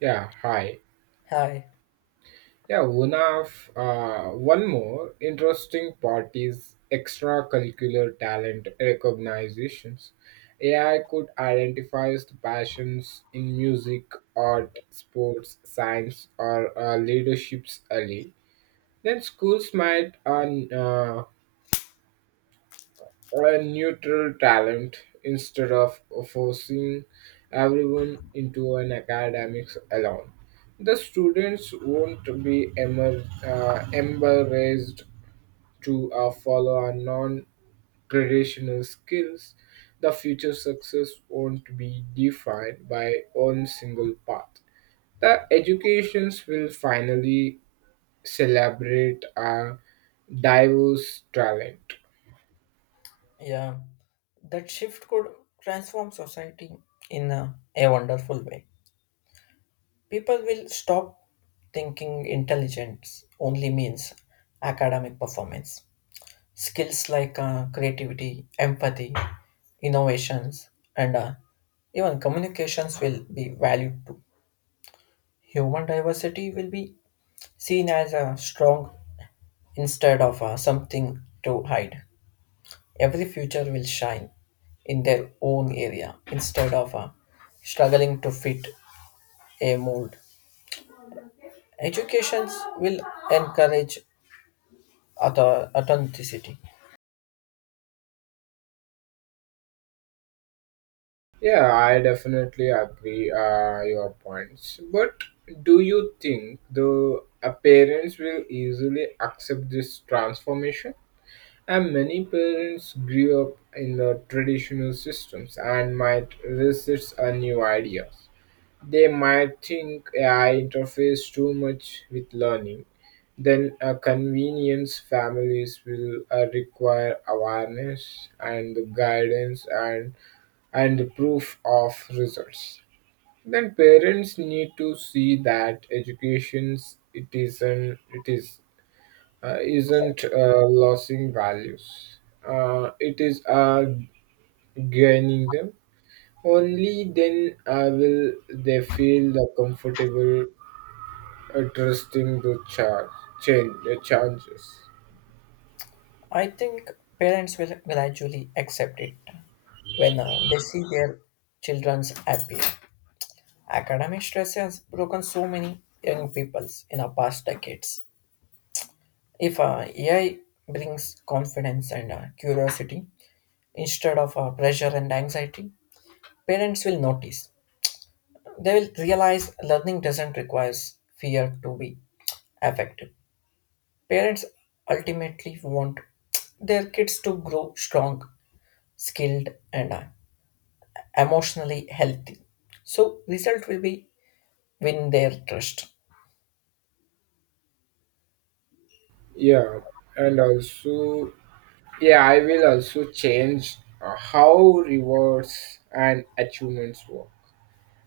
Yeah, hi. Hi. One more interesting part is extracurricular talent recognitions. AI could identify the passions in music, art, sports, science, or leaderships early. Then schools might a neutral talent instead of forcing everyone into an academics alone. The students won't be embarrassed to follow a non-traditional skills. The future success won't be defined by one single path. The educations will finally celebrate a diverse talent. Yeah. That shift could transform society in a wonderful way. People will stop thinking intelligence only means academic performance. Skills like creativity, empathy, innovations, and even communications will be valued too. Human diversity will be seen as a strong instead of something to hide. Every future will shine in their own area instead of struggling to fit a mold. Educations will encourage authenticity. Yeah, I definitely agree your points. But do you think the parents will easily accept this transformation? And many parents grew up in the traditional systems and might resist a new ideas. They might think AI interferes too much with learning. Then a convenience families will require awareness and guidance and proof of results, then parents need to see that education it isn't it is isn't losing values, it is gaining them. Only then will they feel the comfortable trusting the changes. I think parents will gradually accept it when they see their children's happy. Academic stress has broken so many young peoples in the past decades. If AI brings confidence and curiosity instead of pressure and anxiety, parents will notice. They will realize learning doesn't require fear to be effective. Parents ultimately want their kids to grow strong, skilled, and emotionally healthy. So, result will be win their trust. Yeah, and also, yeah, I will also change how rewards and achievements work,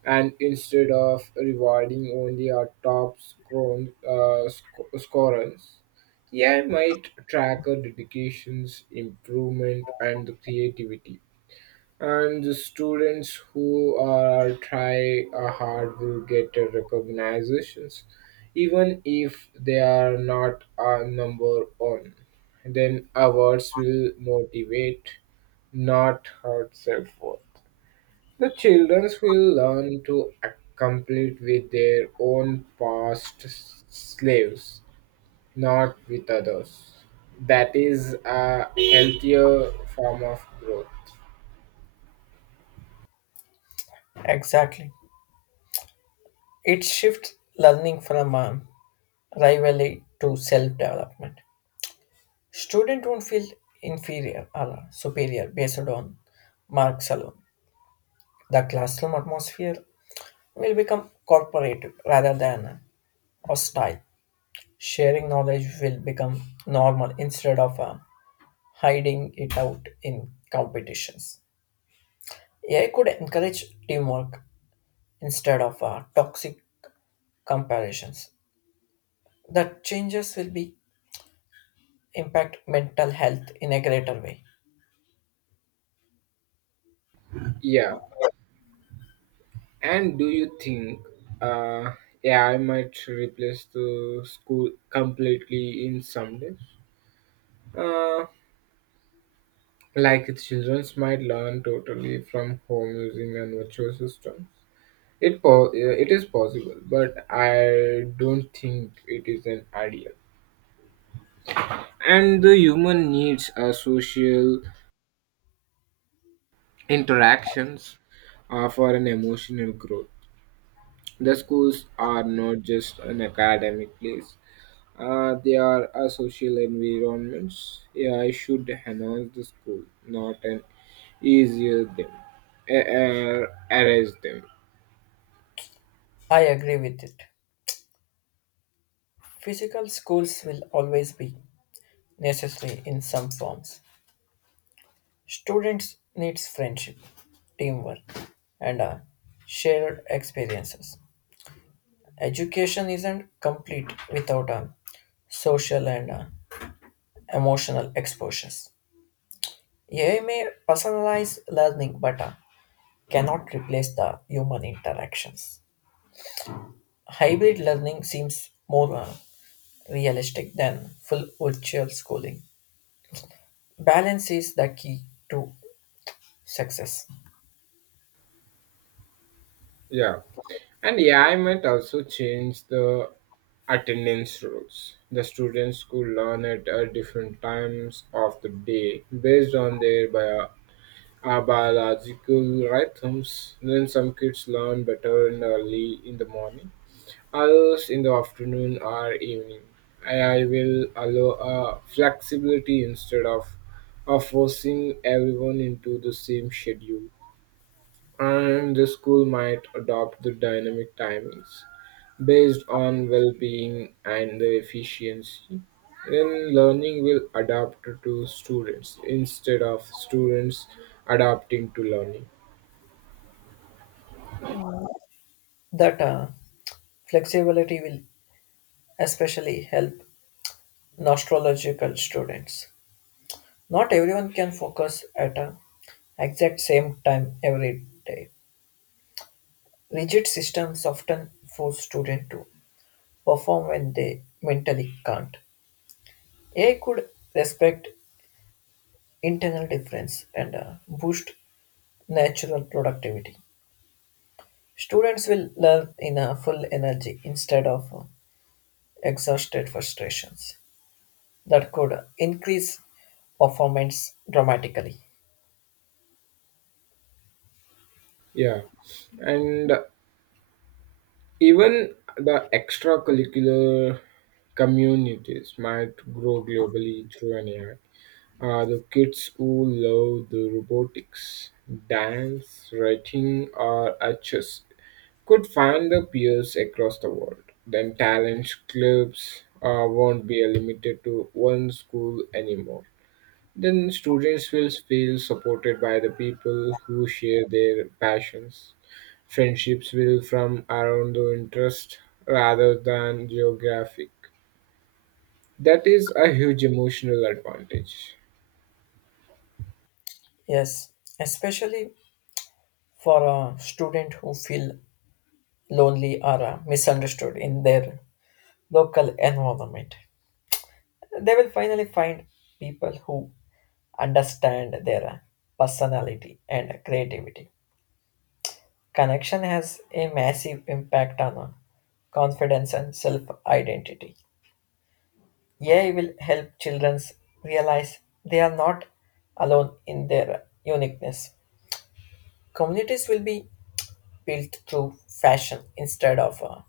and instead of rewarding only our top scorers, AI might track our dedications, improvement, and the creativity. And the students who are try hard will get a recognitions, even if they are not a number one. Then awards will motivate, not hurt self worth. The children will learn to compete with their own past slaves, not with others. That is a healthier form of growth. Exactly. It shifts learning from rivalry to self development. Student don't feel inferior or superior based on marks alone. The classroom atmosphere will become corporative rather than or style. Sharing knowledge will become normal instead of hiding it out in competitions. AI could encourage teamwork instead of toxic comparisons. The changes will be impact mental health in a greater way. Yeah. And do you think uh, AI might replace the school completely in some days? Uh, like children might learn totally from home using a virtual system. It is possible, but I don't think it is an ideal. And the human needs are social interactions for an emotional growth. The schools are not just an academic place. They are a social environments. Yeah, I should enhance the school, not an easier them, erase them. I agree with it. Physical schools will always be necessary in some forms. Students needs friendship, teamwork, and shared experiences. Education isn't complete without social and emotional exposures. AI may personalize learning but cannot replace the human interactions. Hybrid learning seems more realistic than full virtual schooling. Balance is the key to success. Yeah. And AI might also change the attendance rules. The students could learn at different times of the day based on their biological rhythms. Then some kids learn better in early in the morning, others in the afternoon or evening. AI will allow flexibility of forcing everyone into the same schedule, and the school might adopt the dynamic timings based on well-being and the efficiency. Then learning will adapt to students instead of students adapting to learning. That flexibility will especially help nostalgical students. Not everyone can focus at a exact same time every day. Rigid systems often force students to perform when they mentally can't. AI could respect internal difference and boost natural productivity. Students will learn in a full energy instead of exhausted frustrations. That could increase performance dramatically. Yeah, and even the extracurricular communities might grow globally through an AI. Are the kids who love the robotics, dance, writing, or are chess could find their peers across the world. Then talent clubs won't be limited to one school anymore. Then students will feel supported by the people who share their passions. Friendships will from around the interest rather than geographic. That is a huge emotional advantage. Yes, especially for a student who feel lonely or misunderstood in their local environment. They will finally find people who understand their personality and creativity. Connection has a massive impact on confidence and self identity. AI will help children realize they are not alone in their uniqueness. Communities will be built through fashion instead of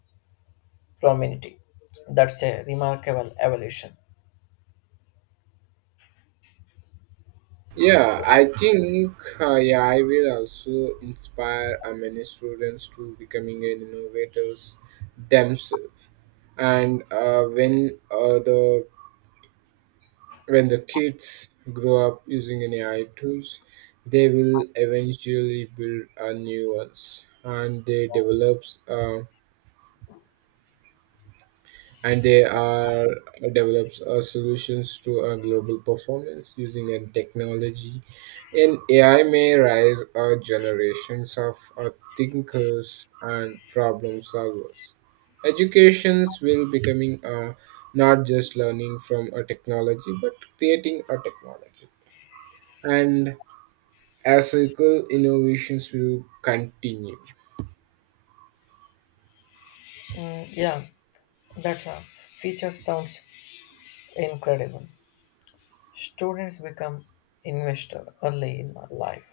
prominence. That's a remarkable evolution. Yeah, I think yeah, I will also inspire many students to becoming an innovators themselves. And when the when the kids grow up using an AI tools, they will eventually build a new ones, and they develops. And they are develops solutions to a global performance using a technology, and AI may rise generations of thinkers and problem solvers. Educations will becoming not just learning from a technology but creating a technology, and as ethical innovations will continue. Yeah, that feature sounds incredible. Students become investor early in life.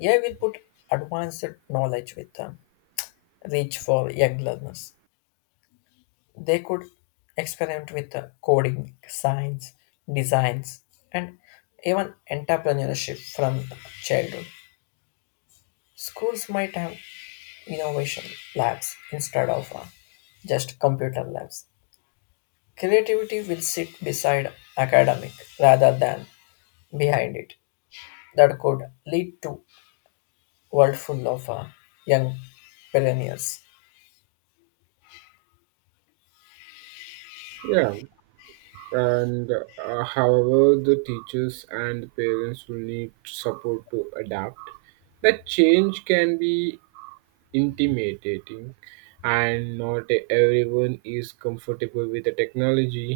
AI will put advanced knowledge with them, reach for young learners. They could experiment with coding, science, designs, and even entrepreneurship from childhood. Schools might have innovation labs instead of just computer labs. Creativity will sit beside academic rather than behind it. That could lead to world full of young pioneers. Yeah. And however, the teachers and parents will need support to adapt. The change can be intimidating, and not everyone is comfortable with the technology.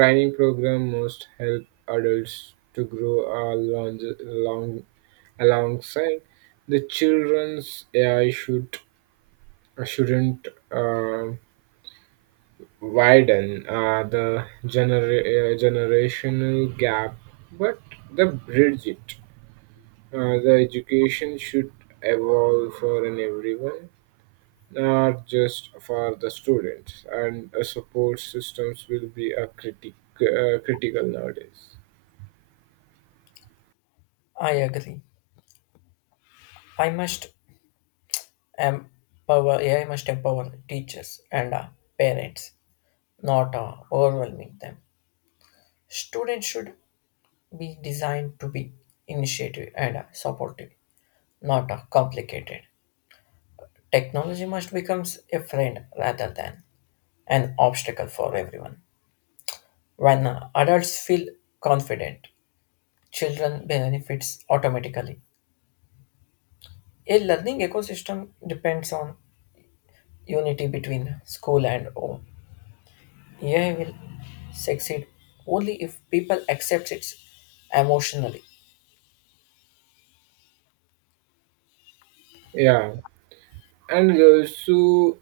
Training program must help adults to grow alongside the children's. AI shouldn't widen the generational gap, but the bridge it. The education should evolve for an everyone, not just for the students, and support systems will be a critical nowadays. I agree. I must empower AI must empower teachers and parents, not overwhelming them. Students should be designed to be initiative and supportive, not complicated. Technology must become a friend rather than an obstacle for everyone. When adults feel confident, children benefits automatically. A learning ecosystem depends on unity between school and home. AI will succeed only if people accept it emotionally. Yeah, and so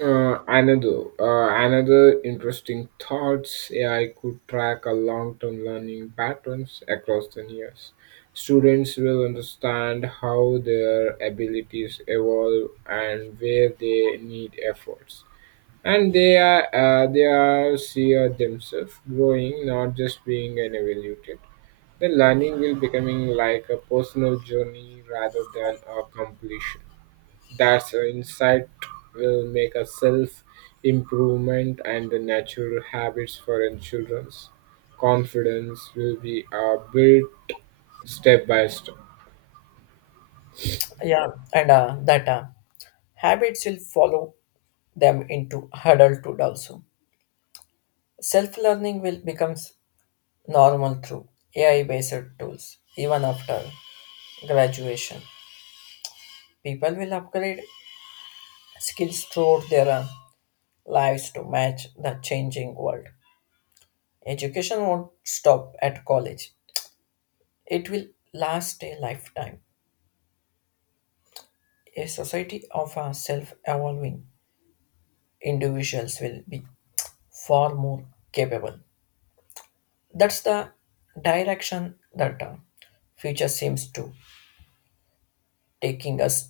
Another another interesting thoughts, AI could track a long-term learning patterns across the years. Students will understand how their abilities evolve and where they need efforts, and they are see themselves growing, not just being an evaluated. The learning will becoming like a personal journey rather than a completion. That insight will make a self improvement and the natural habits for in children's confidence will be built step by step. Yeah, and that habits will follow them into adulthood also. Self learning will become normal through AI based tools even after graduation. People will upgrade skills throughout their lives to match the changing world. Education won't stop at college, it will last a lifetime. A society of self evolving individuals will be far more capable. That's the direction that future seems to taking us.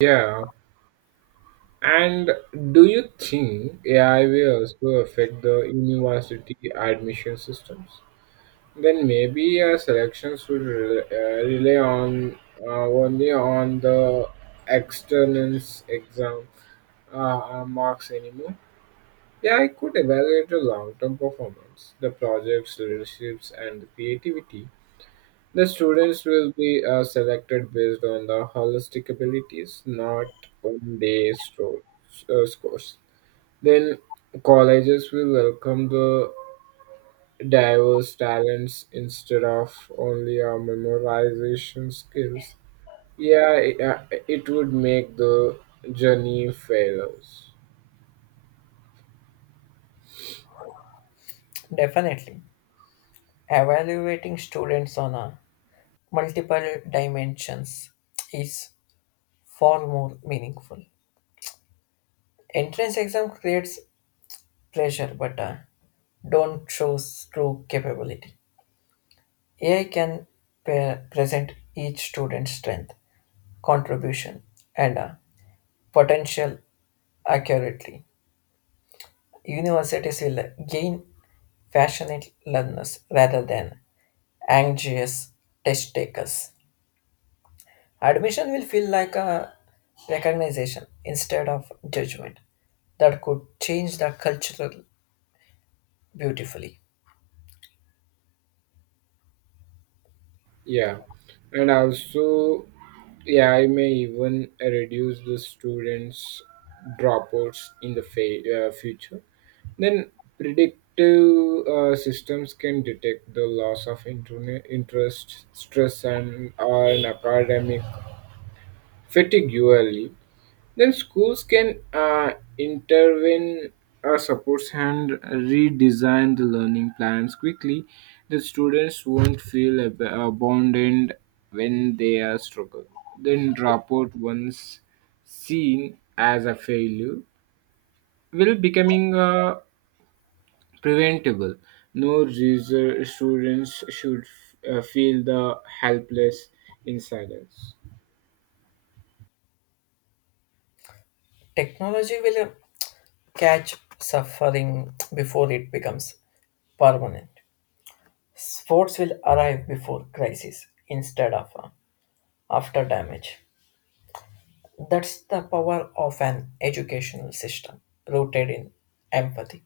Yeah. And do you think AI will also affect the university admission systems? Then maybe selections will rely on only on the external exam marks anymore. Yeah, I could evaluate the long term performance, the project's leaderships, and the creativity. The students will be selected based on the holistic abilities, not on their scores. Then colleges will welcome the diverse talents instead of only our memorization skills. Yeah, it, uh, it would make the journey fairer. Definitely. Evaluating students on multiple dimensions is far more meaningful. Entrance exam creates pressure but don't show true capability. AI can present each student's strength, contribution, and potential accurately. Universities will gain passionate learners rather than anxious test takers. Admission will feel like a recognition instead of judgment that could change the cultural beautifully. Yeah, and also, yeah, I may even reduce the students' dropouts in the future. Then predictive systems can detect the loss of interest, stress, and an academic fatigue early. Then schools can intervene or supports and redesign the learning plans quickly. The students won't feel abandoned when they are struggle. Then dropout once seen as a failure will becoming preventable. No reason students should feel the helpless in silence. Technology will catch suffering before it becomes permanent. Sports will arrive before crisis instead of after damage. That's the power of an educational system rooted in empathy.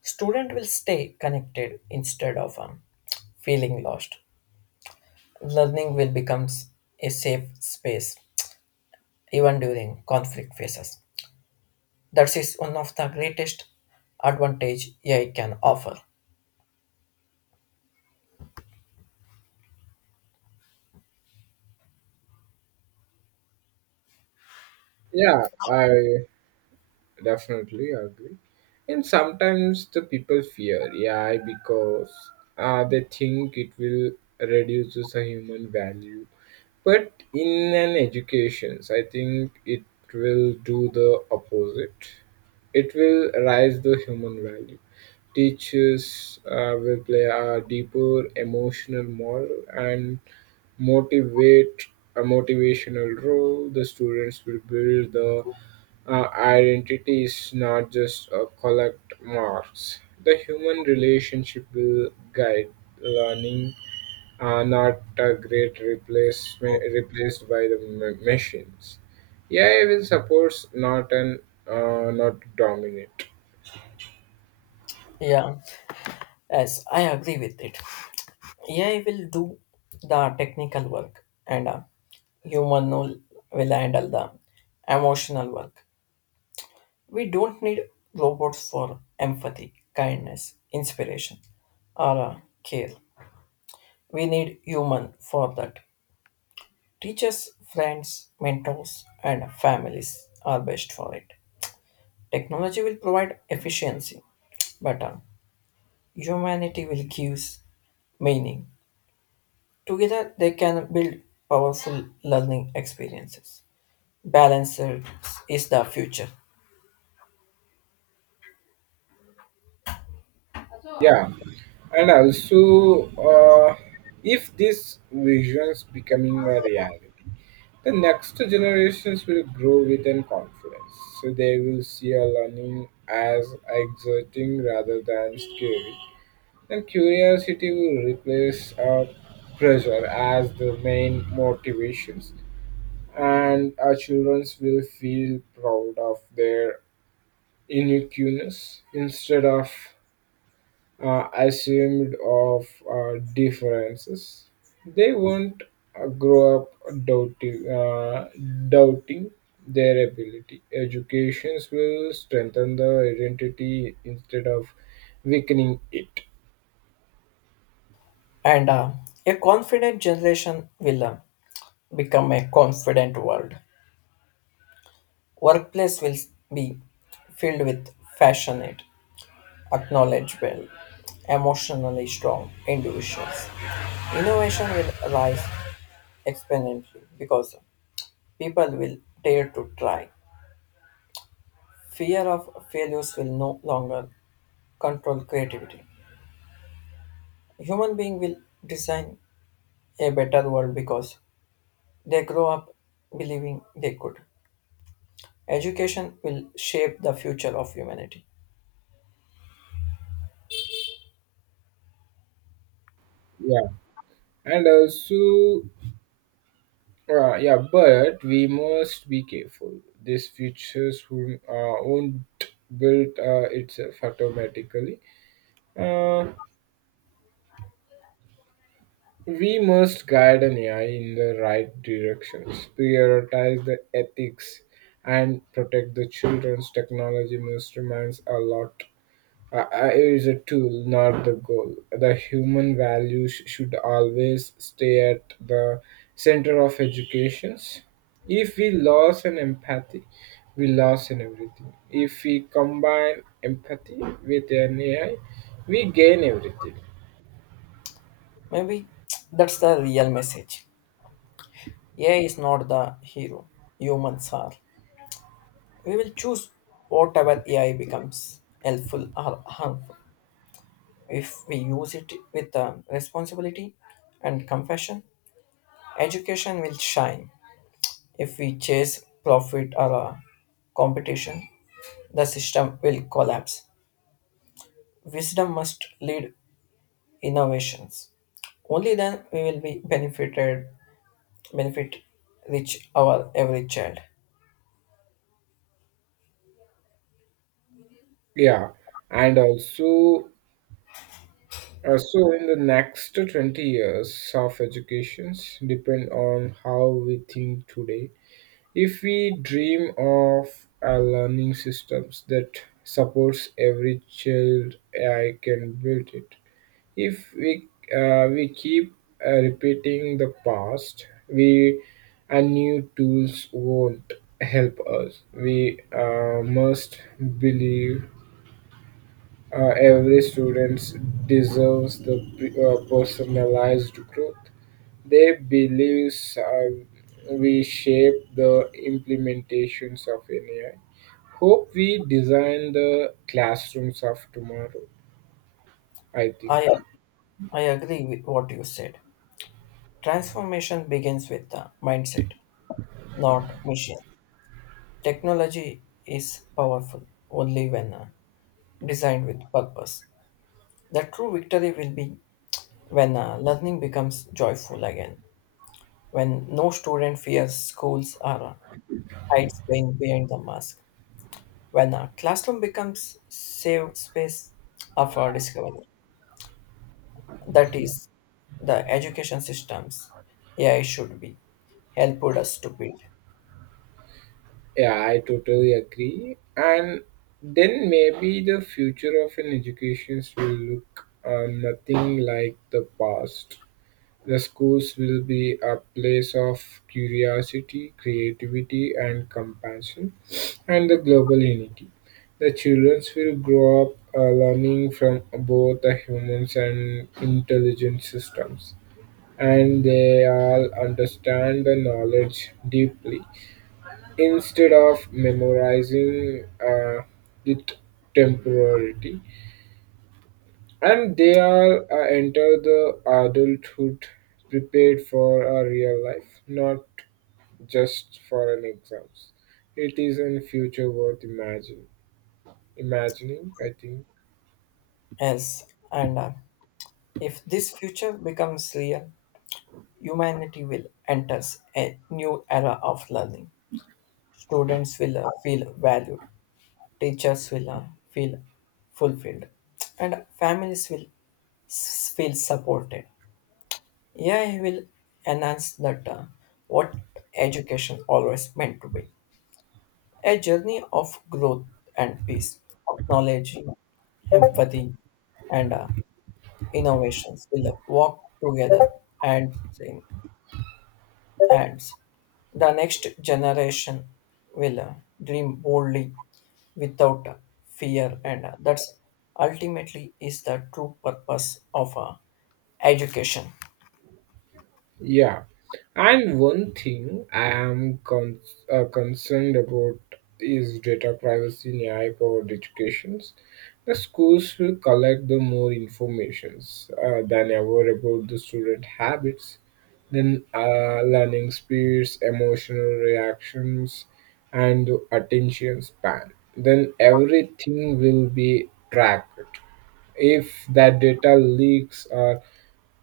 Student will stay connected instead of feeling lost. Learning will become a safe space even during conflict phases. That is one of the greatest advantage AI can offer. Yeah, I definitely agree. And sometimes the people fear AI because they think it will reduces the human value, but in an education I think it will do the opposite. It will raise the human value. Teachers will play a deeper emotional moral and motivate a motivational role. The students will build the identity is not just a collect marks. The human relationship will guide learning, are not a great replacement replaced by the machines. AI will support, not an not dominate. Yeah, yes, I agree with it. AI will do the technical work and human will handle the emotional work. We don't need robots for empathy, kindness, inspiration, or care. We need human for that. Teachers, friends, mentors, and families are best for it. Technology will provide efficiency, but humanity will give meaning. Together, they can build powerful learning experiences. Balance is the future, Yeah, and also if this visions becoming a reality, the next generations will grow within confidence, so they will see a learning as exerting rather than scary. And curiosity will replace pressure as the main motivations, and our children will feel proud of their uniqueness instead of assumed of differences. They won't grow up doubting, uh, doubting their ability. Educations will strengthen the identity instead of weakening it. and a confident generation will become a confident world. Workplace will be filled with passionate, acknowledgeable, emotionally strong individuals. Innovation will rise exponentially because people will dare to try. Fear of failures will no longer control creativity. Human beings will design a better world because they grow up believing they could. Education will shape the future of humanity. Yeah, and also, yeah, but we must be careful. This features won't build itself automatically. Uh, We must guide an AI in the right directions, prioritize the ethics, and protect the children's technology must reminds a lot. AI is a tool, not the goal. The human values should always stay at the center of educations. If we lose an empathy, we lose in everything. If we combine empathy with an AI, we gain everything. Maybe that's the real message. AI is not the hero, humans are. We will choose whatever AI becomes helpful or harmful. If we use it with responsibility and compassion, education will shine. If we chase profit or competition, the system will collapse. Wisdom must lead innovations. Only then we will be benefited, benefit reach our every child. Yeah, and also in the next 20 years of educations depend on how we think today. If we dream of a learning systems that supports every child, I can build it. If we keep repeating the past, we and new tools won't help us. We must believe every student deserves the personalized growth. They beliefs we shape the implementations of an AI. Hope we design the classrooms of tomorrow, I think. I I agree with what you said. Transformation begins with the mindset, not machines. Technology is powerful only when designed with purpose. The true victory will be when learning becomes joyful again, when no student fears schools or hides being behind the mask, when a classroom becomes safe space of our discovery. That is the education systems AI should be helped us to build. Yeah, I totally agree. And then maybe the future of an education will look nothing like the past. The schools will be a place of curiosity, creativity, and compassion, and the global unity. The children will grow up learning from both the humans and intelligent systems, and they all understand the knowledge deeply instead of memorizing it temporarily, and they are enter the adulthood prepared for a real life, not just for an exams. It is in future worth imagine imagining, I think. Yes, and if this future becomes real, humanity will enter a new era of learning. Students will feel valued, teachers will feel fulfilled, and families will feel supported. AI will enhance that what education always meant to be a journey of growth and peace, of knowledge, empathy, and innovations will walk together and in hands. The next generation will dream boldly without fear, and that's ultimately is the true purpose of education. Yeah, and one thing I am concerned about is data privacy in AI powered educations. The schools will collect the more informations than ever about the student habits, then learning speeds, emotional reactions, and the attention span. Then everything will be tracked. If that data leaks or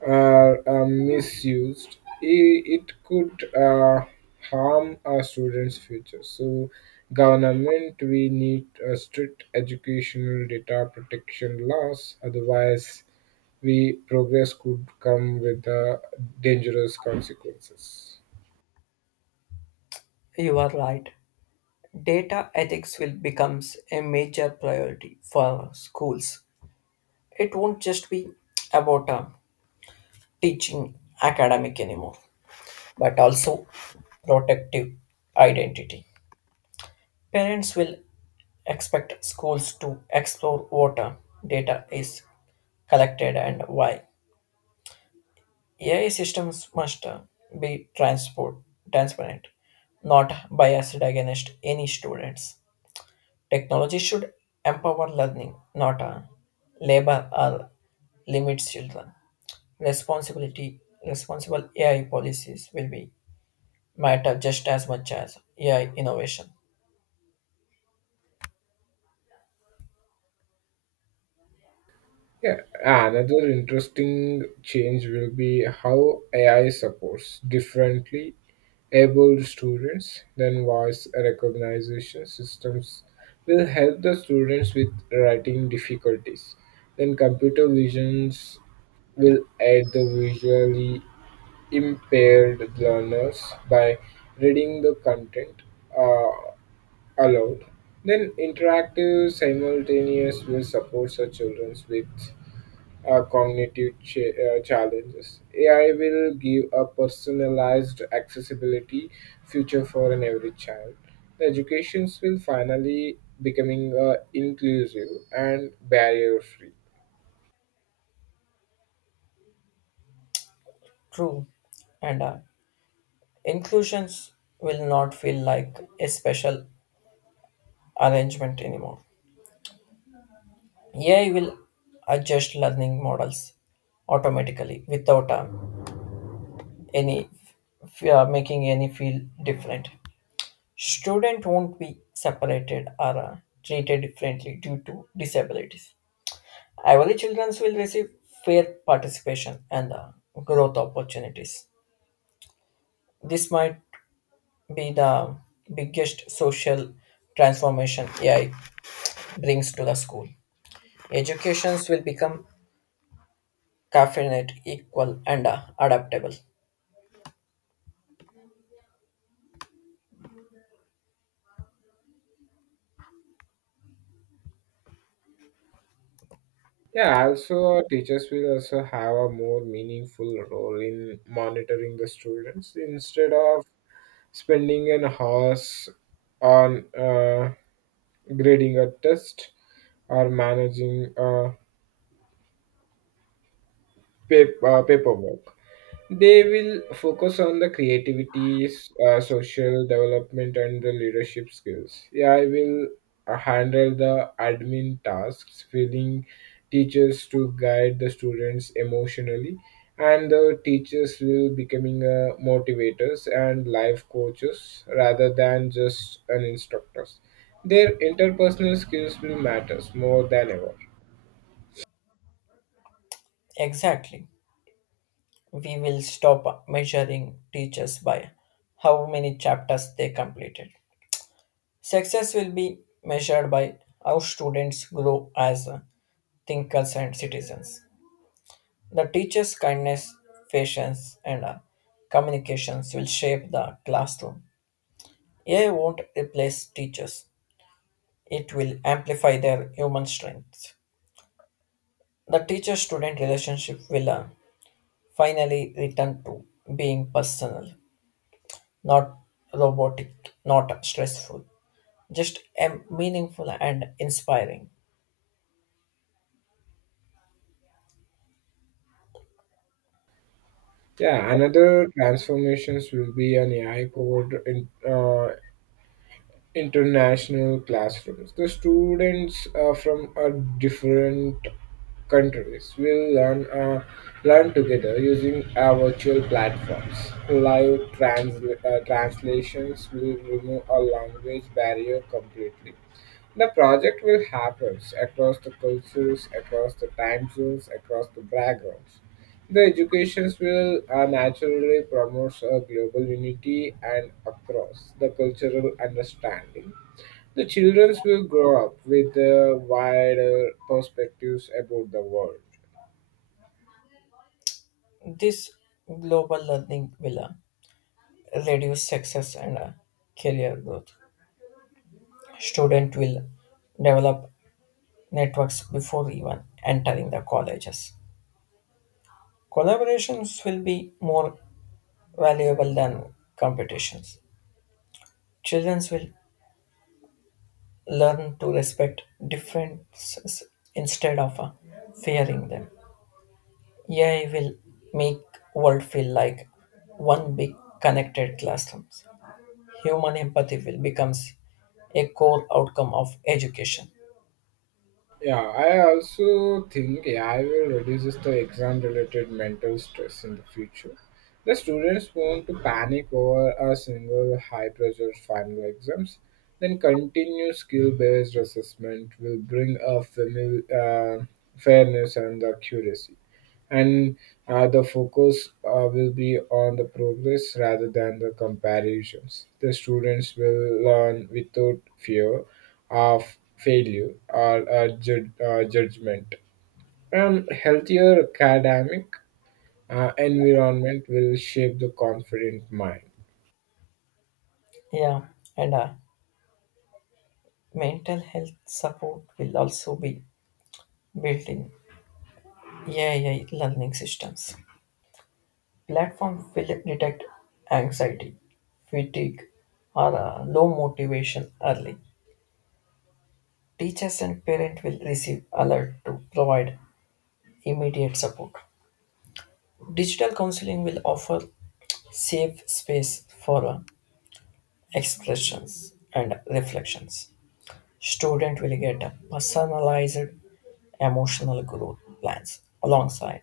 are misused, it could harm our students' future. So government, we need a strict educational data protection laws. Otherwise, we progress could come with dangerous consequences. You are right. Data ethics will becomes a major priority for schools. It won't just be about teaching academic anymore, but also protective identity. Parents will expect schools to explore what data is collected and why. AI systems must be transparent, not biased against any students. Technology should empower learning, not labor or limit children. Responsibility, responsible AI policies will be matter just as much as AI innovation. Yeah, another interesting change will be how AI supports differently abled students than voice recognition systems will help the students with writing difficulties. Then computer visions will aid the visually impaired learners by reading the content uh, aloud. Then interactive simultaneous will support such children with cognitive challenges. AI will give a personalized accessibility future for an every child. The educations will finally becoming inclusive and barrier free. True, and inclusions will not feel like a special arrangement anymore. AI will adjust learning models automatically without any making any feel different. Student won't be separated or treated differently due to disabilities. Average children will receive fair participation and growth opportunities. This might be the biggest social transformation AI brings to the school. Educations will become confident, equal, and adaptable. Yeah, also our teachers will also have a more meaningful role in monitoring the students instead of spending an hours on grading a test or managing paperwork. They will focus on the creativity, social development, and the leadership skills. Yeah, I will handle the admin tasks, filling teachers to guide the students emotionally, and the teachers will becoming motivators and life coaches rather than just an instructors. Their interpersonal skills will matters more than ever. Exactly. We will stop measuring teachers by how many chapters they completed. Success will be measured by how students grow as thinkers and citizens. The teacher's kindness, patience, and communications will shape the classroom. AI won't replace teachers, it will amplify their human strengths. The teacher student relationship will finally return to being personal. Not robotic, not stressful, just meaningful and inspiring. Yeah, another transformations will be an AI powered international classrooms. The students from different countries will learn together using virtual platforms. Live translations will remove a language barrier completely. The project will happen across the cultures, across the time zones, across the backgrounds. The educations will naturally promote a global unity and across the cultural understanding. The children will grow up with wider perspectives about the world. This global learning will reduce success and career growth. Student will develop networks before even entering the colleges. Collaborations will be more valuable than competitions. Children will learn to respect differences instead of fearing them. AI will make world feel like one big connected classrooms. Human empathy will becomes a core outcome of education. Yeah, I also think AI will reduce the exam related mental stress in the future. The students won't to panic over a single high pressure final exams. Then continue skill based assessment will bring fairness and the accuracy and the focus will be on the progress rather than the comparisons. The students will learn without fear of failure or judgment. And healthier academic environment will shape the confident mind. Yeah, and mental health support will also be built in AI learning systems. Platform will detect anxiety, fatigue, or low motivation early. Teachers and parents will receive alert to provide immediate support. Digital counseling will offer safe space for expressions and reflections. Student will get a personalized emotional growth plans alongside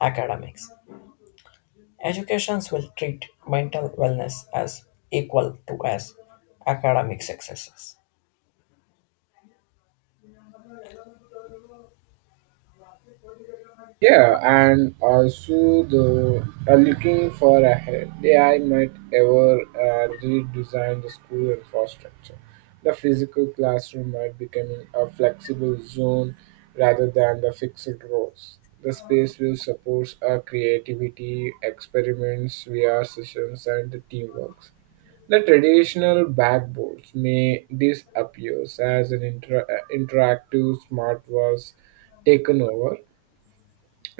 academics. Educations will treat mental wellness as equal to as academic successes. Yeah, and also the looking for a head. Yeah, I might ever redesign the school infrastructure. The physical classroom might becoming a flexible zone rather than the fixed rows. The space will support our creativity, experiments, VR sessions, and the teamworks. The traditional backboards may disappear as an interactive smart walls taken over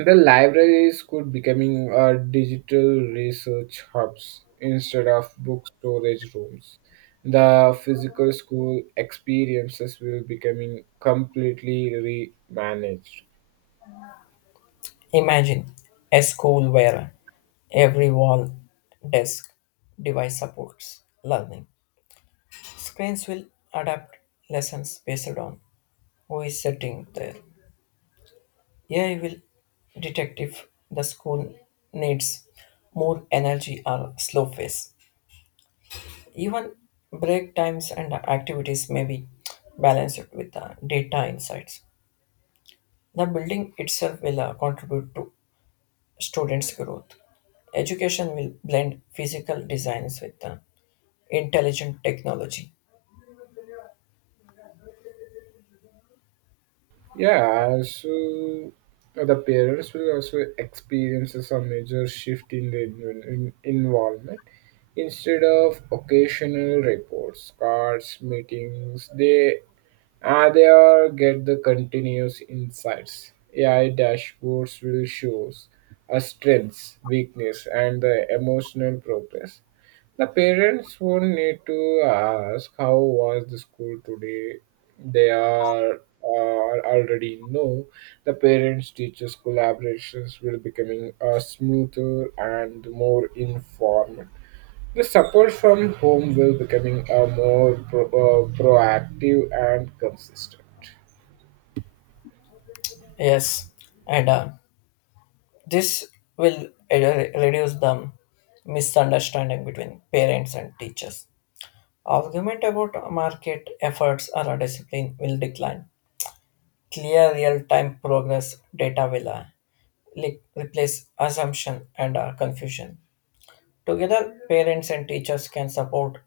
the libraries could becoming a digital research hubs instead of book storage rooms. The physical school experiences will becoming completely remanaged. Imagine a school where every wall, desk, device supports learning. Screens will adapt lessons based on who is sitting there. Yeah, will detect if the school needs more energy or slow pace? Even break times and activities may be balanced with the data insights. The building itself will contribute to students' growth. Education will blend physical designs with intelligent technology. Yeah, so the parents will also experiences a major shift in the involvement. Instead of occasional reports, cards, meetings, they are get the continuous insights. AI dashboards will show us strengths, weakness, and the emotional progress. The parents won't need to ask how was the school today. They are already know the parents teachers collaborations will becoming smoother and more informed. The support from home will becoming a more proactive and consistent. Yes, and this will uh, reduce the misunderstanding between parents and teachers. Argument about market efforts or a discipline will decline. Clear real-time progress data will replace assumption and confusion. Together, parents and teachers can support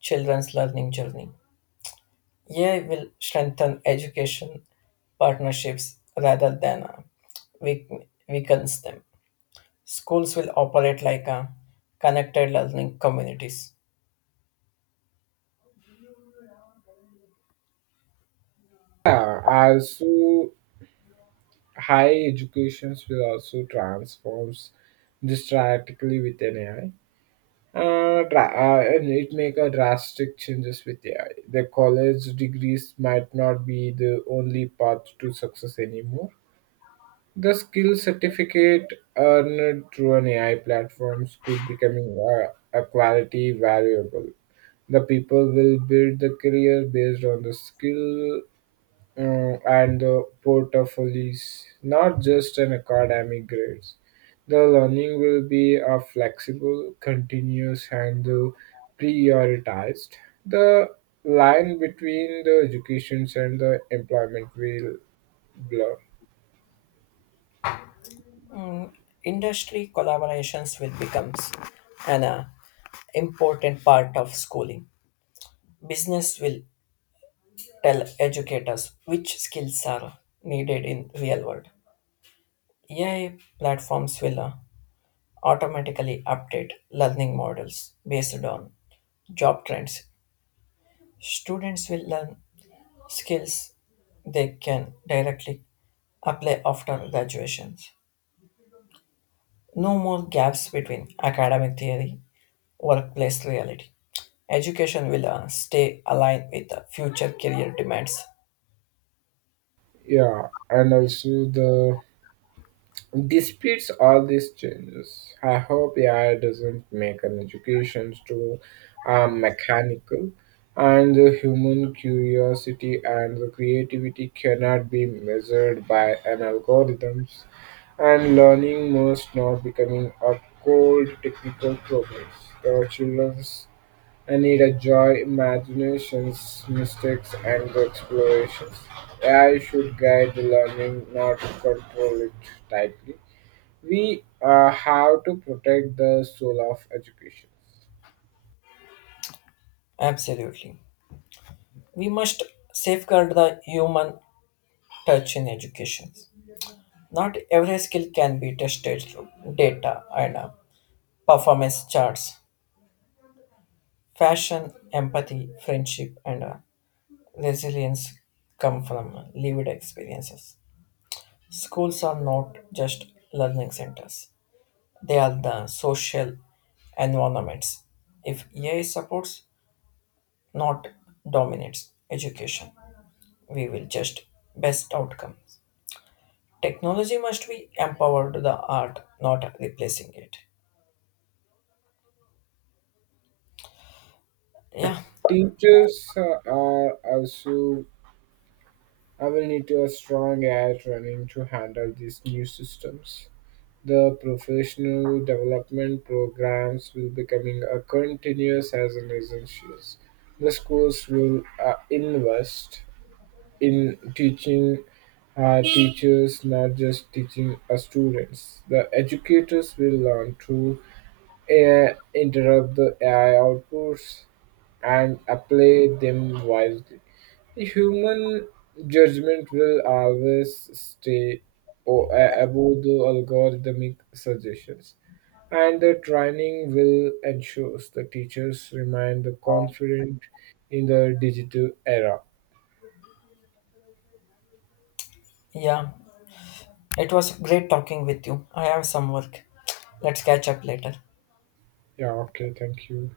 children's learning journey. AI will strengthen education partnerships rather than weak- weakens them. Schools will operate like a connected learning communities. Yeah, also high educations will also transforms this drastically with an AI. And it make a drastic changes with AI. The college degrees might not be the only path to success anymore. The skill certificate earned through an AI platforms could becoming a quality variable. The people will build the career based on the skill and the portfolios, not just an academic grades. The learning will be a flexible, continuous, and prioritized. The line between the educations and the employment will blur. Industry collaborations will become an important part of schooling. Business will tell educators which skills are needed in real world. AI platforms will automatically update learning models based on job trends. Students will learn skills they can directly apply after graduations. No more gaps between academic theory, workplace reality. Education will stay aligned with the future career demands. Yeah, and also the disputes all these changes. I hope AI doesn't make an education too mechanical, and the human curiosity and the creativity cannot be measured by an algorithms, and learning must not becoming a cold technical progress. The children I need a joy, imaginations, mistakes, and the explorations. AI should guide the learning, not control it tightly. We have to protect the soul of education. Absolutely. We must safeguard the human touch in education. Not every skill can be tested through data and performance charts. Fashion, empathy, friendship, and resilience come from lived experiences. Schools are not just learning centers, they are the social environments. If AI supports, not dominates education, we will just best outcomes. Technology must be empowered the art, not replacing it. Yeah, Teachers are also I will need to a strong AI training to handle these new systems. The professional development programs will becoming a continuous as an essentials. The schools will invest in teaching teachers, not just teaching students. The educators will learn to interrupt the AI outputs and apply them wisely. The human judgment will always stay above the algorithmic suggestions. And the training will ensure the teachers remain the confident in the digital era. yeah. It was great talking with you. I have some work. Let's catch up later. Yeah, okay, thank you.